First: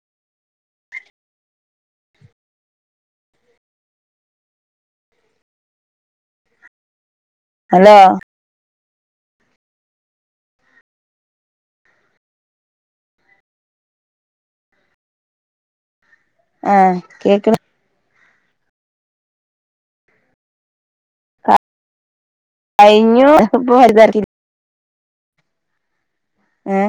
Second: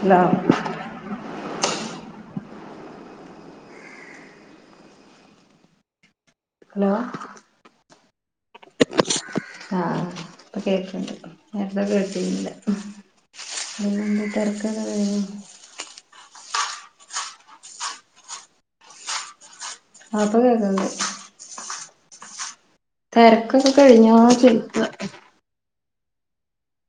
hello hello ഓ ആ ഇപ്പൊ കേൾക്ക്ന്ന്ണ്ട് നേരത്തെ കേട്ടിനില്ല [unintelligible] ഏ കേക്ക്ണ് ആ പ്പ കേക്കുന്നുണ്ട് [unintelligible] കഴിഞ്ഞു തെരക്കൊക്കെ ഇപ്പൊ കഴിഞ്ഞോ വലുതാക്കി ചോദിക്ക ഏ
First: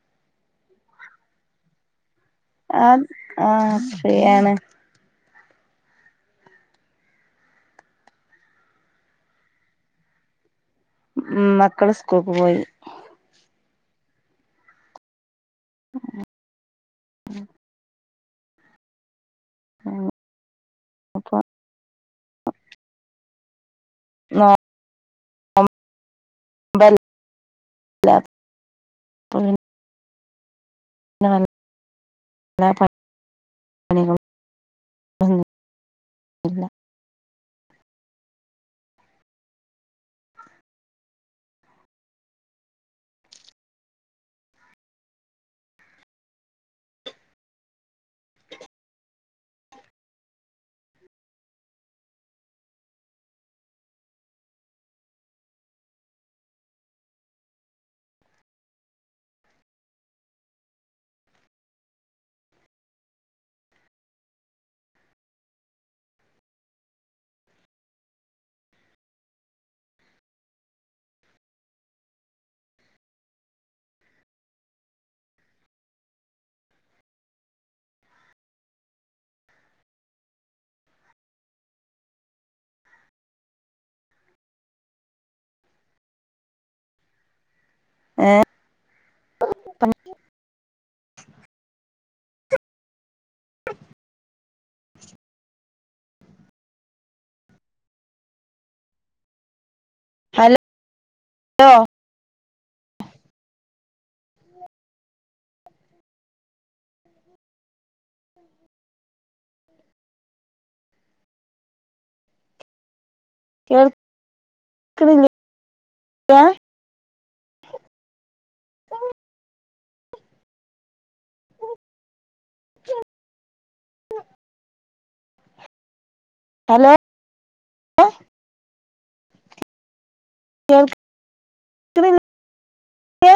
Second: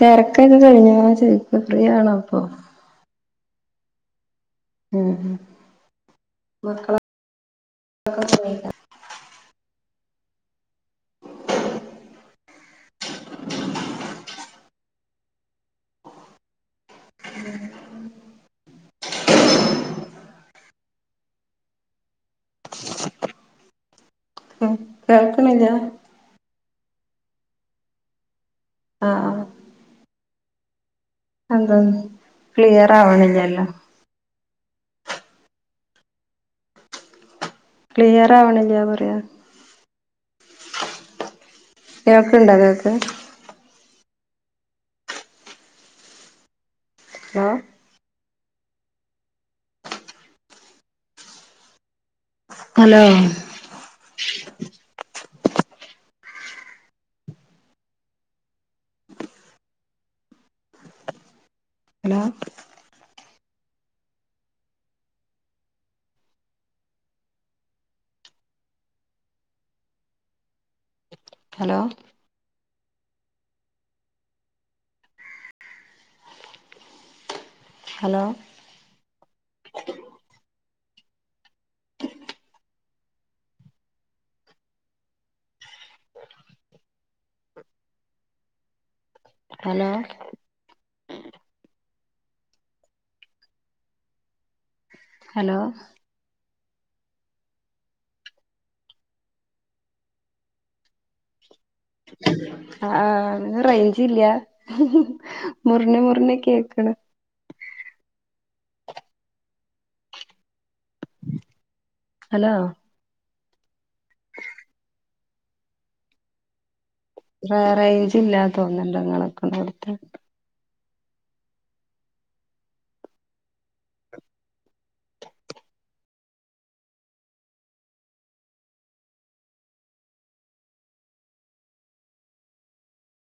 തെരക്കൊക്കെ കഴിഞ്ഞോചോയ്ക്ക്യ ഫ്രീ ആണോ ഇപ്പൊ ആഹ ആഹ ഫ്രീയാണ് മക്കള് മക്കള് സ്കൂൾക്ക് പോയി ഉം ഉം ഉ അപ്പ കേൾക്കണില്ല [inaudible] ആഹ അപ്പൊ പിന്നെ എന്താന്ന് ക്ലിയർ ആവണില്ലല്ലോ ഇല്ല ക്ലിയർ ആവണില്യ പറയാ കേൾക്കണ്ട ഇയാക്ക് ആ ഹലോ ഹലോ ഹലോ ഹലോ ഏ ഹലോ [inaudible] ഹലോ ഹലോ ആ അ റേഞ്ച് ഇല്ല മുറിഞ്ഞ് മുറിഞ്ഞ് കേക്കണ് [inaudible] ഹലോ കേൾ ന്നില്ലേ റേഞ്ച് ഇല്ലാ തോന്നുണ്ടങ്ങളൊക്കെണ്ട് അവടുത്ത [inaudible] ഹലോ കേൾക്കിണില്ലേ